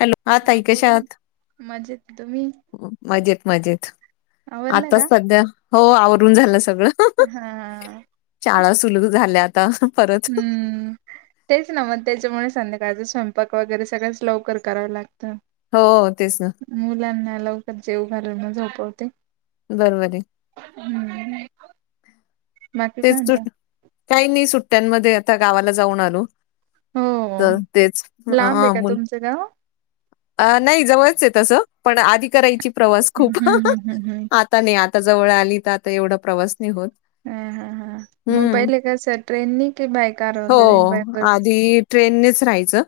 Hello! हा ताई [inaudible] कशा बोोलला आहात? ना मजेत तुम्ही. मजेत, मजेत आवरला आताच का सध्या हो आवरून झालं सगळं. हा. शाळा सुरू झाल्या आता परत. हम्म तेच ना मग त्याच्यामुळे संध्याकाळचा स्वयंपाक वगैरे सगळंच लवकर करावं लागतं. हो तेच ना. मुलांना लवकर जेव घरून झोपवते. बरबर आहे. [unintelligible] [inaudible] हम्म. बाकी काय तेच म्हणता काही नाही सुट्ट्यांमध्ये आता गावाला जाऊन आलो. हो तर तेच लांब ह मुल. [unintelligible] [inaudible] का? अ नाही जवळच आहे. तसं पण आधी करायची प्रवास हम्म खूप आ हम्म हम्म हम्म आता नाही आता जवळ आली तर आता एवढा प्रवास नाही होत. हा, हा, हा मग हम्म पहिले कसं ट्रेननी की बाय कार वगैरे, बाय बस. ट्रेन नच राहायचं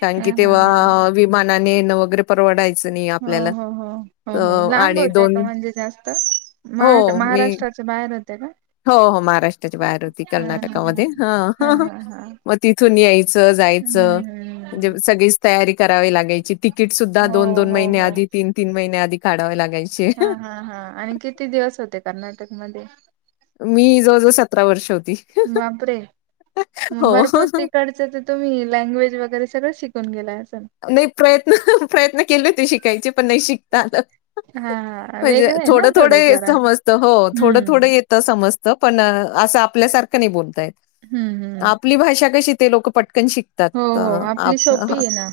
कारण हा की हा तेव्हा हा विमानाने वगैरे. परवडायचं नाही हो, आपल्याला हो, हो, अ, हो, हो लांब आणि होतय का म्हणजे जास्त. [inaudible] म हो, मी महाराष्ट्राचे बाहेर [inaudible] होते का. हो हो महाराष्ट्राच्या बाहेर होती हा हा कर्नाटकामध्ये हा हा ह हा हा मग तिथून यायचं, जायचं म्हणजे हम्म सगळीच तयारी करावी लागायची. तिकीट सुद्धा हो दोन दोन हो महिने, हो आधी तीन तीन महिने आधी काढावे लागायचे. हा हा हा आणि कि. किती दिवस होते कर्नाटकमध्येध्ये. मी जवळजवळ सतरा वर्ष होती. बापरे म भरपूर हो. तिकड. तुम्ही लँग्वेज वगैरे सगळं शिकून [inaudible] गेय असेल. नाही प्रयत्न- प्रयत्न केले ते शिकायचे, पण नाही शिकता आलं. हा हा म्हणजे वेगळं आहे ना थोडं -थोडं ये जरा समजतं, हो थोडं हम्म -थोड ये फक्त समजत पण अ असं आपल्यासारखं नाही बोलता येत. हम्म -हम्, आपली भाषा कशी ते लोक पटकन शिकतात, हो अं आपली आप सोपी आहे ना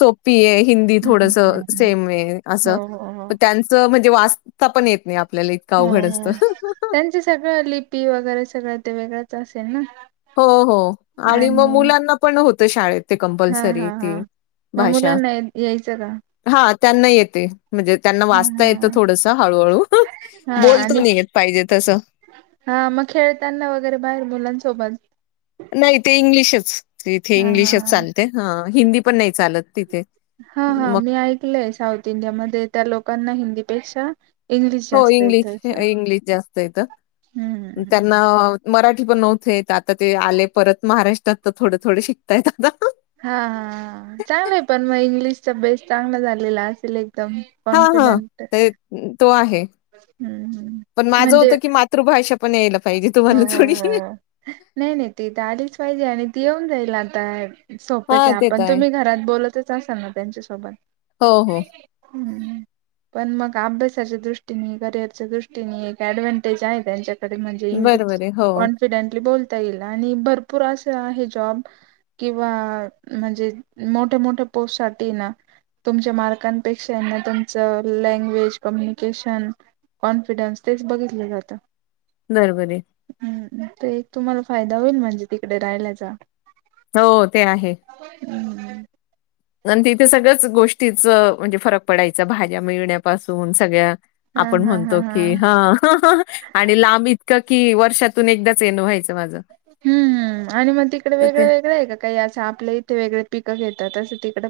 सोपी ये हिंदी हम्म थोडस हम्म हम्म सेम ये हो असं हो हो त्यांच म्हणजे वाचता पण येत नाही आपल्याला, इतकं अवघड असत. ते सगळं लिपी वगैरे सगळं ते वेगळंच असेल ना? हो- हो आणि मग मुलांना पण होतं शाळेत ते हा कंपल्सरी हा हा ती मग भाषा मुलांना यायचं का हा त्यांना येते. म्हणजे त्यांना हा वाचता येतं हा थोडसं हळू-हळू हा बोलत आणि नाही येत पाहिजे तसं. हा मग खेळताना वगैरे बाहेर मुलांसोबत नाही ते इंग्लिशच तिथे हा हा इंग्लिशच हा चालते, हा हिंदी पण नाही चालत तिथे. हा -हा मग मी ऐकलंय साऊथ इंडिया मध्ये त्या लोकांना हिंदी पेक्षा हो इंग्लिश, इंग्लिश जास्त येत, हम्म हम्म. त्यांना मराठी पण नव्हतं येतं, आता ते आले परत महाराष्ट्रात तर थोडे- थोडे शिकतायात आता. हा -हा चांगलंय पण मग इंग्लिशचा बेस चांगला झालेला असेल एकदम. हा -हा, कॉन्फिडंट ते तो आहे हम्म हम्म. पण माझं म्हणजे होतं की मात मातृभाषा पण यायला पाहिजे हो तुम्हाला हो थोडीशी. हो नाही -नाही ती त आलीच पाहिजे, आणि ती येऊन जाईल आता. सोपेच हा आहे ते तर आपण तुम्ही घरात बोलतचः असाल ना त्यांच्यासोबत? हो हो नही-नही हम्म, पण मग अभ्यासाच्या दृष्टीने, करिअरच्या दृष्टीने, एक ऍडव्हनटेज आहे त्यांच्याकडे म्हणजे बरोबर आहे हो कन्फिडेंटली बोलता येईल, आणि भरपूर आशे आहे जॉब किंवा म्हणजे मोठ्या- मोठ्या पोस्टसाठी ना तुमच्या मार्कांनपेक्षा ना तुमचं लँग्वेज कम्युनिकेशन कॉन्फिडन्स् तेच बघितलं जात. बरोबर ये. हम्म, ते एक तुम्हाला फायदा होईल म्हणजे तिकडे राहिल्याचा. हो ते आहे. हम्म आन् तिथे तथे सगळंच गोष्टीचं म्हणजे फरक पडायच भाज्या मिळण्यापासून सगळ्या हा आपण हा हा म्हणतो की हा, हा अं, हा आणि लांब इतकं की वर्षातून एकदाच येणं व्हायचं माझं. हम्म, आणि म तिकडे तर ते वेगळं -वेगळं ये का काही असं आपल्या इथे वेगळे पिकं घेतात असं तिकडं?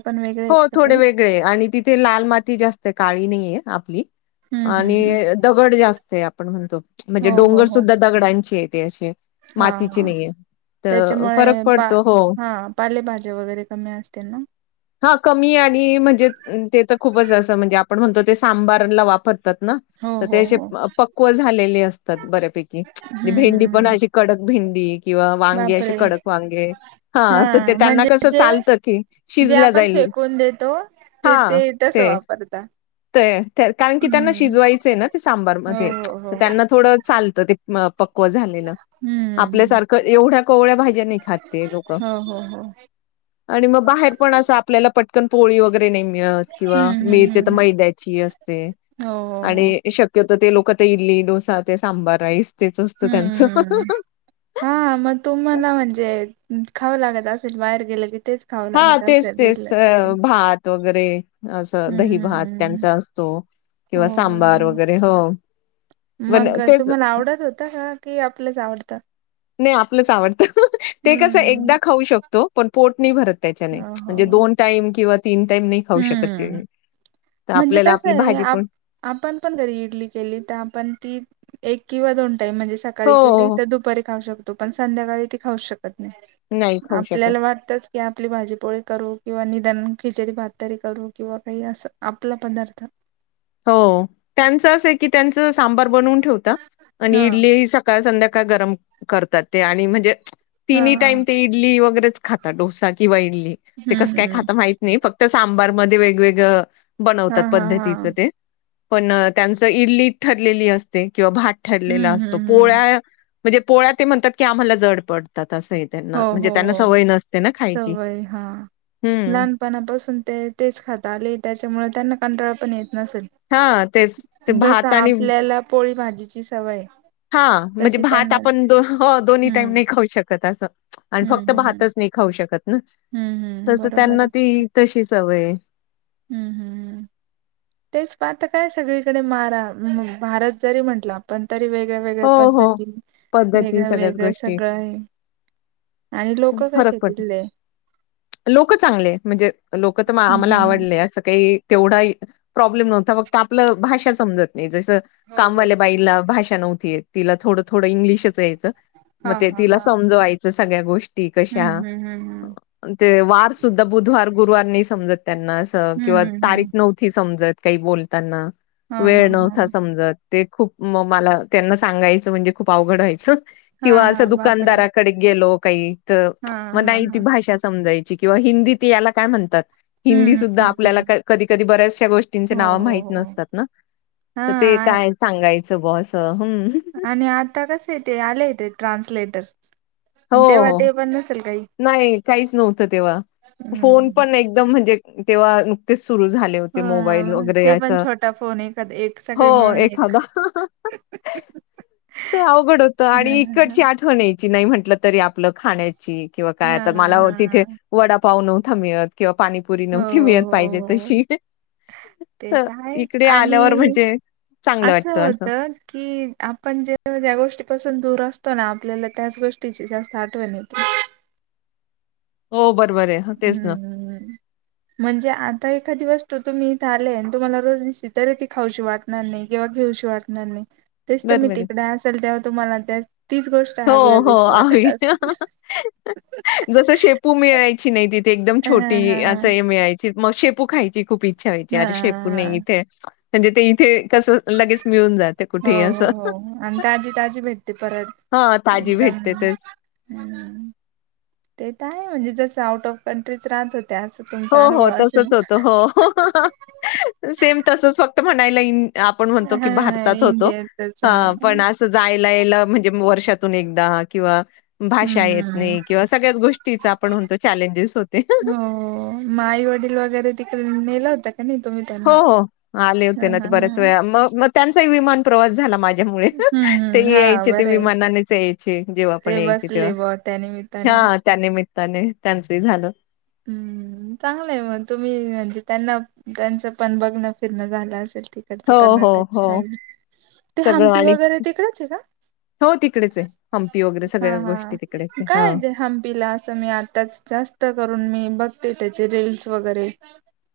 हो थोडे वेगळे आणि तिथे लाल माती जास्त आहे, काळी नाही ये आपली'' हम्म आणि हम्म हम्म दगड जास्त आहे, आपण म्हणतो म्हणजे हो हो डोंगर हो सुद्धा दगडांचे ये ते अशे हा मातीचे हा नही ये, तर फरक त्याच्यामुळे पा पडतो हो हा पालेभाज्या वगैरे कमी असतील ना? हा कमी आणि म्हणजे ते तर खूपच असं म्हणजे आपण म्हणतो ते सांबारला वापरतात ना हो तर हो तेे हो. पक्व झालेले असतात बऱ्यापैकी, हम्म भेंडी हम्म पण हम्म अशी कडक भेंडी किंवा वांगे अशे बापरे कडक वांगे, हा तर ते त्यांना म्हणजे कसं जे चालतं की जे शिजल्या आपण जाईल फेकून देतो ते- ते तसं वापरता. ते कारण की त्यांना हम्म. शिजवायचंय ना ते सांबार हो मध्ये त हो हो त्यांना थोडं चालतं ते. म पक्व झालेलं हम्म हम्म हम्म. आपल्यासारखं एवढ्या कोवळ्या भाज्या नाही खात लोक. हो हो हो. आणि मग बाहेर पण असं आपल्याला पटकन पोळी वगैरे नाही मिळत किंवा हम्म हम्म मिळते हम्म. मैद्याची असते हो हो हो आणि श कि ते लोकं ते इडली डोसा, ते सांबार राईस तेच असतं त्यांचं. हम्म हा, मग तुम्हाला म्हणजे खावं लागतं असेल बाहेर गेलं तेच. खावं हा लागत तेच- असेल तेच तिथल्या तिथे भात वगैरे, असं हम्म हम्म दही-भात हम्म. त्यांचा असतो. हो किंवा हो सांबार वगैरे हो. पण मग तेच तुम्हाला आवडत होत का, की आपलंच आवडतं? नाही आपलंच आवडत, ते कसं हम्म एकदा खाऊ शक तो. पण पोट नाही भरत त्याच्याने हो हो म्हणजे हो दोन टाईम किंवा तीन टाईम नाही खाऊ शकत ते, हम्म तर म्हणजे आपल्याला कसं आपली आहे भाजी आप पण आपण पण घरी इडली केली तर आपण ती, एक किंवा दोन टाईम म्हणजे स हो सकाळी हो केली, हो. तर दुपारी खाऊ शकतो पण संध्याकाळी ती खाऊ शकत नाही. नाही खाऊ शकत. आपल्याला वाटतच की आपली भाजीपोळी करू किंवा निदान खिचडी भात तरी करू किंवा काही असं, आपला पदार्थ हो, त्यांच असं आहे की त्यांच सांबार बनवून ठेवता, आणि हा इडली स काळ संध्याकाळ गरम करतात ते, आणि म्हणजे हा तिनी हा टाईम ती इडली वगैरेच खाता, डोसा किंवा इडली ते कस हम्म काय हम्म खात माहीत नयी फक्त सांबारमध्ये वेगवेगळं हा बनवतात हा हा पद्धतीचं ते पण, त्यांचं इडली ठरलेली असते किंवा भात ठरलेला हम्म असतो. हम्म हम्म पोळ्या म्हणजे पोळ्या ते म्हणतात की आम्हाला जड पडतात असं असयं. हो त्यांना, म्हणजे हो त्यांना हो सवय नसते ना खायची. हम्म. पणापासून ते तेच खात आले, त्याच्यामुळे त्यांना कंटाळा पण येत नसेल. हां, तेच ते जस भात आणि आपल्याला पोळी भाजीची सवय हां, म्हणजे तशी भात त्यांना आपण दो, हो दोन्ही टाईम हम्म नाही खाऊ शकत असं. आणि फक्त हम्म हम्म हम्म भातचं नाही खाऊ शकत ना, हम्म हम्म तस त्यांना बरोबरच ती तशी सवय हेय. हम्म. हम्म हम्म तेच पाहता काय सगळीकडे मारा, महाराज जरी म्हटला पण तरी वेगळ्या- वेगळ्या हो, हो. पद्धती, पद्धती वेगळ्या- सगळ्याच वेगळ गोष्टी सगळं हाय. आणि लोक कशे तिथले? लोक चांगले आहेत, म्हणजे लोक तर हम्म आम्हाला हम्म हम्म. आवडले असं काही तेवढा ही, प्रॉब्लेम नव्हता, फक्त आपलं भाषा समजत नाही, जसं हो हो कामवाल्या बाईला भाषा नव्हती येत, तिला थोडं -थोडं इंग्लिशच यायचं. हा मग ते हा तिला हा समजवायचं सगळ्या गोष्टी कशा हम्म हम्म हम्म ते वार सुद्धा बुधवार, गुरुवार नाही समजत त्यांना असं, हम्म हम्म किंवा हम्म तारीख हम्म नव्ह- समजत काही बोलताना, हा हा वेळ नव्हता हा समजत, ते खूप म, मला त्यांना सांगायचं म्हणजे खूप अवघड व्हायचं हा किंवा असं हा बापरे दुकानदाराकडे गेलो, काही त, हा मग हा नाही ती हा भाषा समजायची किंवा हिंदीत याला काय म्हणतात. हिंदी हम्म सुुद्धा हम्म हम्म आपल्याला हम्म क, कधी-कधी बऱ्याचश्या गोष्टींचे हो नाव हो माहित हो नसतात ना. हा तर ते आ- काय सांगायचं ब असं हम्म. आणि आता कसे ते आलयं ते ट्रान्सलेटर. हो, तेव्हा हो ते पण नसेल काही नाही काहीच नव्हतं तेव्हा, फोन हम्म पण एकदम म्हणजे तेंव्हा नुकतीच सुरू झाले. होते. मोबाईल हा, वगैरे ते पण असं, छोटा फोन एखाद एक हो सगळे मिळून एखादा. एक थोड अवघड होत आणि हां, हां, इकडची आठवण येई- नाही म्हंटलं तरी आपलं खाण्याची किंवा काय हां, आता हां, मला [unintelligible] तिथे- हां. वडापाव नव्हता मिळत किंवा पाणीपुरी हो, नव्हती मिळत, हो, पाहिजे हो. तशी- ते तर काय इकडे आल्यावर आणि म्हणजे चांगलं असं वाटतं होत की- आपण जे ज्या गोष्टीपासून दूर असतो ना, आपल्याला त्याच गोष्टीची जास्त आठवण येते. - हो बरोबर आहे. - हम्म हम्म हम्म- म्हणजे आता एखादा दिवस तुम्ही इथे आलेय आणि तुम्हाला रोज दिसली तरी खाऊशी वाटणार नाही किंवा घेऊशी वाटणार- वाटणार नाही तेच तुम्ही बरोबर आहे. तिकडे असालं तेव्हा तुम्हाला त्या तीच गोष्ट- हो हवी हो हवीशी वाटत आहे असेल. जसं शेपू मिळायची नाही तिथे- ते एकदम हां, छोटी हां, हां. असं मिळायची मग शेपू खायची खूप इच्छा व्हायची, हां, अरे शेपू हां. नाही इथे- म्हणजे ते इथे कसं लगेच मिळून जात. - हां हो हो आणि ताजी ताजी भेटते परत. - हां ताजी भेटते तेचं - ते तर आहे म्हणजे जसं आउट ऑफ कंट्रीच राहतात - त्याच पण- हो हो तसचं होतं हो सेम तसचं फक्त म्हणायला- आपण म्हणतो की हा हा भारतात होतो इंडियातच हा पण असचं - जायला यायला म्हणजे मग वर्षातून एकदा किंवा- भाषा हम्म येत हम्म नाही किंवा सगळ्याचं गोष्टीचा आपण म्हणतो चॅलेंजस होते. - हो मग आई वडील वगैरे तिकडे नेल होता की नाही तुम्ही त्यांना- हो हो आले होते हा ना हा ते हा बऱ्याच वेळा मग मग त्यांचाही विमान प्रवास झाला माझ्या- मुळे हम्म ते हम्म हा यायचे ते बरं आहे विमानानेचं यायचे जेव्हा पण ते यायचे तेव्हा बसले ब त्या निमित्ताने हा- त्या निमित्ताने त्यांचंही झालं. - [inaudible] हम्म चांगलंय मग. तुम्ही म्हणजे त्यांना, त्यांचं पण बघणं-फिरणं झालं असेल तिकडे ड हो, हो, कर्नाटक हो. साईड, ते सगळं हंपी आणि वगैरे तिकडच आहे का? हो तिकडेच आहे. हंपी वगैरे हा.. सगळ्या हा. गोष्टी तिकडेच आहे. काय हां. ते हंपीला? असं मी आ त्याचे जास्त करून, मी बघते त्याचे रील्स वगैरे.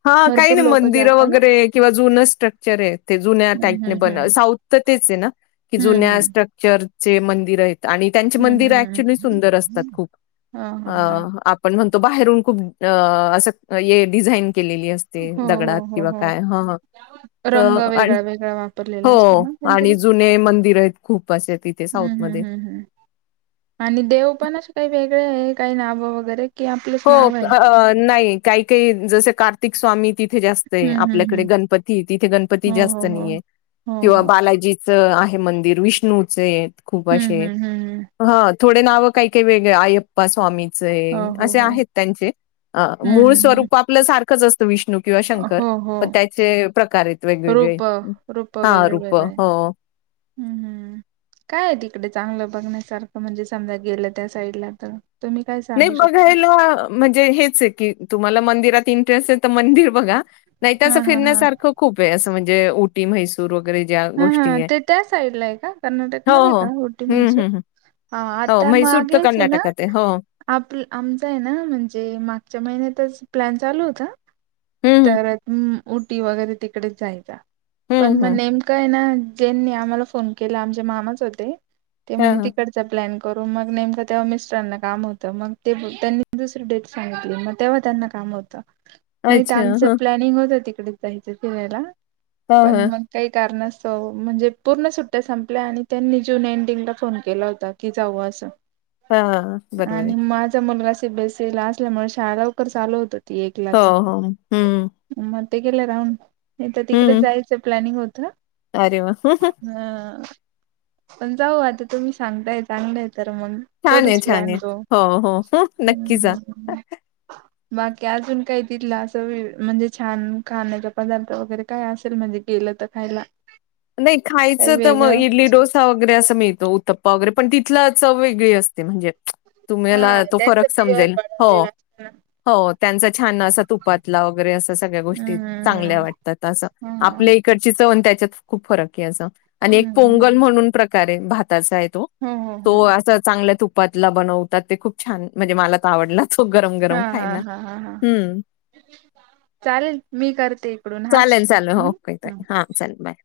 हा काही भरपूर नाही, लोक मंदिरं जाता ना वगैरे किंवा जुनं स्ट्रक्चर आहे. ते जुन्या हम्म टाईपने हम्म बन साऊथ तर तेचं आहे ना? की हम्म जुन्या स्ट्रक्चरचे मंदिरं आहेत आणि त्यांचे हम्म हम्म मंदिर हम्म अक्चूली सुंदर असतात खूप, ह ह ह अं.. आप पण म्हणतो बाहेरून खूप अं.. असं, ये डिझाईन केलेली असते. ते हो हो दगडात हो किंवा हो काय, हं.. हं रंग तर आणि, वेगळा वेगळा वापरलेला हो असतो ना आणि कोणतरी जुने मंदिरं आहेत खूप. [unintelligible] आहे, तिथे साऊथ हम्म हम्म मध्ये. हम्म हम्म आणि, देव पण असे काही वेगळे आहे? काही नाव वगैरे? कि आपलंच हो, नाव आहे. नाही काही काही जसे कार्तिक स्वामी तिथे जास्त आहे. हम्म हम्म आपल्याकडे हम्म गणपती, तिथे गणपती हो जास्त हो हो नाहीये. हो किंवा हो बालाजी च आहे मंदिर, विष्णूचे आहेत खूप हम्म असे. हम्म हम्म हम्म. हा, थोडे नावं काही काही वेगळे, आयप्पा स्वामीचे हो आहे. हो असे हो आहेत त्यांचे. अं.. हम्म मूळ हम्म हम्म स्वरूप आपल सारख खच असतं विष्णू किंवा शंकर, हो हो पण त्याचे प्रकार आहेत वेगवेगळे. रूप रूप हा, वेगळे रूपं. वेगळे हो. हम्म हम्म [inaudible] काय आहे तिकडे चांगलं बघण्यासारखं? म्हणजे समजा गेलं त्या साईडला तर. तुम्ही काय नाही सांगू शकता बघायला म्हणजे हेच आहे की, तुम्हाला मंदिरात इंटरेस्ट आहे तर मंदिर बघा नाहीतर अस हा हा हा फिरण्यासारखं खूप आहे, असं म्हणजे उट उटी, म्हैसूर वगैरे ज्या हा हा गोष्टी आहे, ते त्या साईडला आहे का कर्नाटक हो मध्ये हो का उटी हम्म म्हैसूर हं ह हा हो, म्हैसूर तर कर्नाटकात हाय हो. आपलं आमच आहे ना, म्हणजे मागच्या महिन्यातच प्लॅन चालू होता हं, हं. तर अम उटी वगैरे तिकडेच जायचा, पण हं, मग हं. नेम काय आहे ना, ज्यांनी आम्हाला फोन केला आमचे मामाच होते, ते हां, म्हणे हां. तिकड च प्लॅन करू, मग नेमकं तेव्हा मिस्टरांना काम होतं, मग ते त्यांनी दुसरी डेट सांगितली, मग तेव्हा त्यांना काम होतं. [inaudible] नाही तर आमचं हं. प्लॅनिंग होतं तिकडेच जायचं फिरायला, हां, पण हां. मग काही कारणास्तव, म्हणजे पूर्ण सुट्ट्या संपल्या आणि त्यांनी जून एंडिंगला फोन केला होता. की जाऊ असं, हां, हां. बरोबर आहे. आणि माझा मुलगा सी बी एस सी ला असल्यामुळे, शाळा लवकर चालू होत होती हो, एकलाच. हो. हं, मग ते गेलं राहून, नाही तर तिकडे हं. जायचं प्लॅनिंग होतं. अरे वाह! हा. पण जाऊ आता, तुम्ही सांगताय चांगलय तर मंग. छान आहे, छान आहे, हो हो हो नक्की जा. बाकी अजून काही तिथलं असं वे म्हणजे छान खाण्याचा पदार्थ वगैरे काय असेल, म्हणजे गेलं तर खायला. नाही, काही खायचं तर मग वेगळं. इडली डोस सा वगैरे असं मिळतो, उतप्पा वगैरे, पण तिथलं चव वेगळी असते, म्हणजे हा तुम्हाला तो त्यांचं फरक प्युअर समजेल, हो. बनवलेलं असतं ना. हो, त्यांचा छान असा तुपातला वगैरे असं सगळ्या गोष्टीत चांगल्या हम्म वाटतात अस, हम्म आपले इकडची चव अनं त्याच्यात, खूप फरक आहे असं, आणि एक पोंगल म्हणून प्रकार आहे भाताचा आहे तो. हो हो हो तो अस चांगल्या तुपातला बनवतात, ते खूप छान म्हणजे मला तर आवडला खूप हा गरम-गरम हा खायला, हा हा हा हम्म. चालेल मी करते इकडून हाच चालेल चालेल हो ओके ताई हम्म. हा चालेल बाय.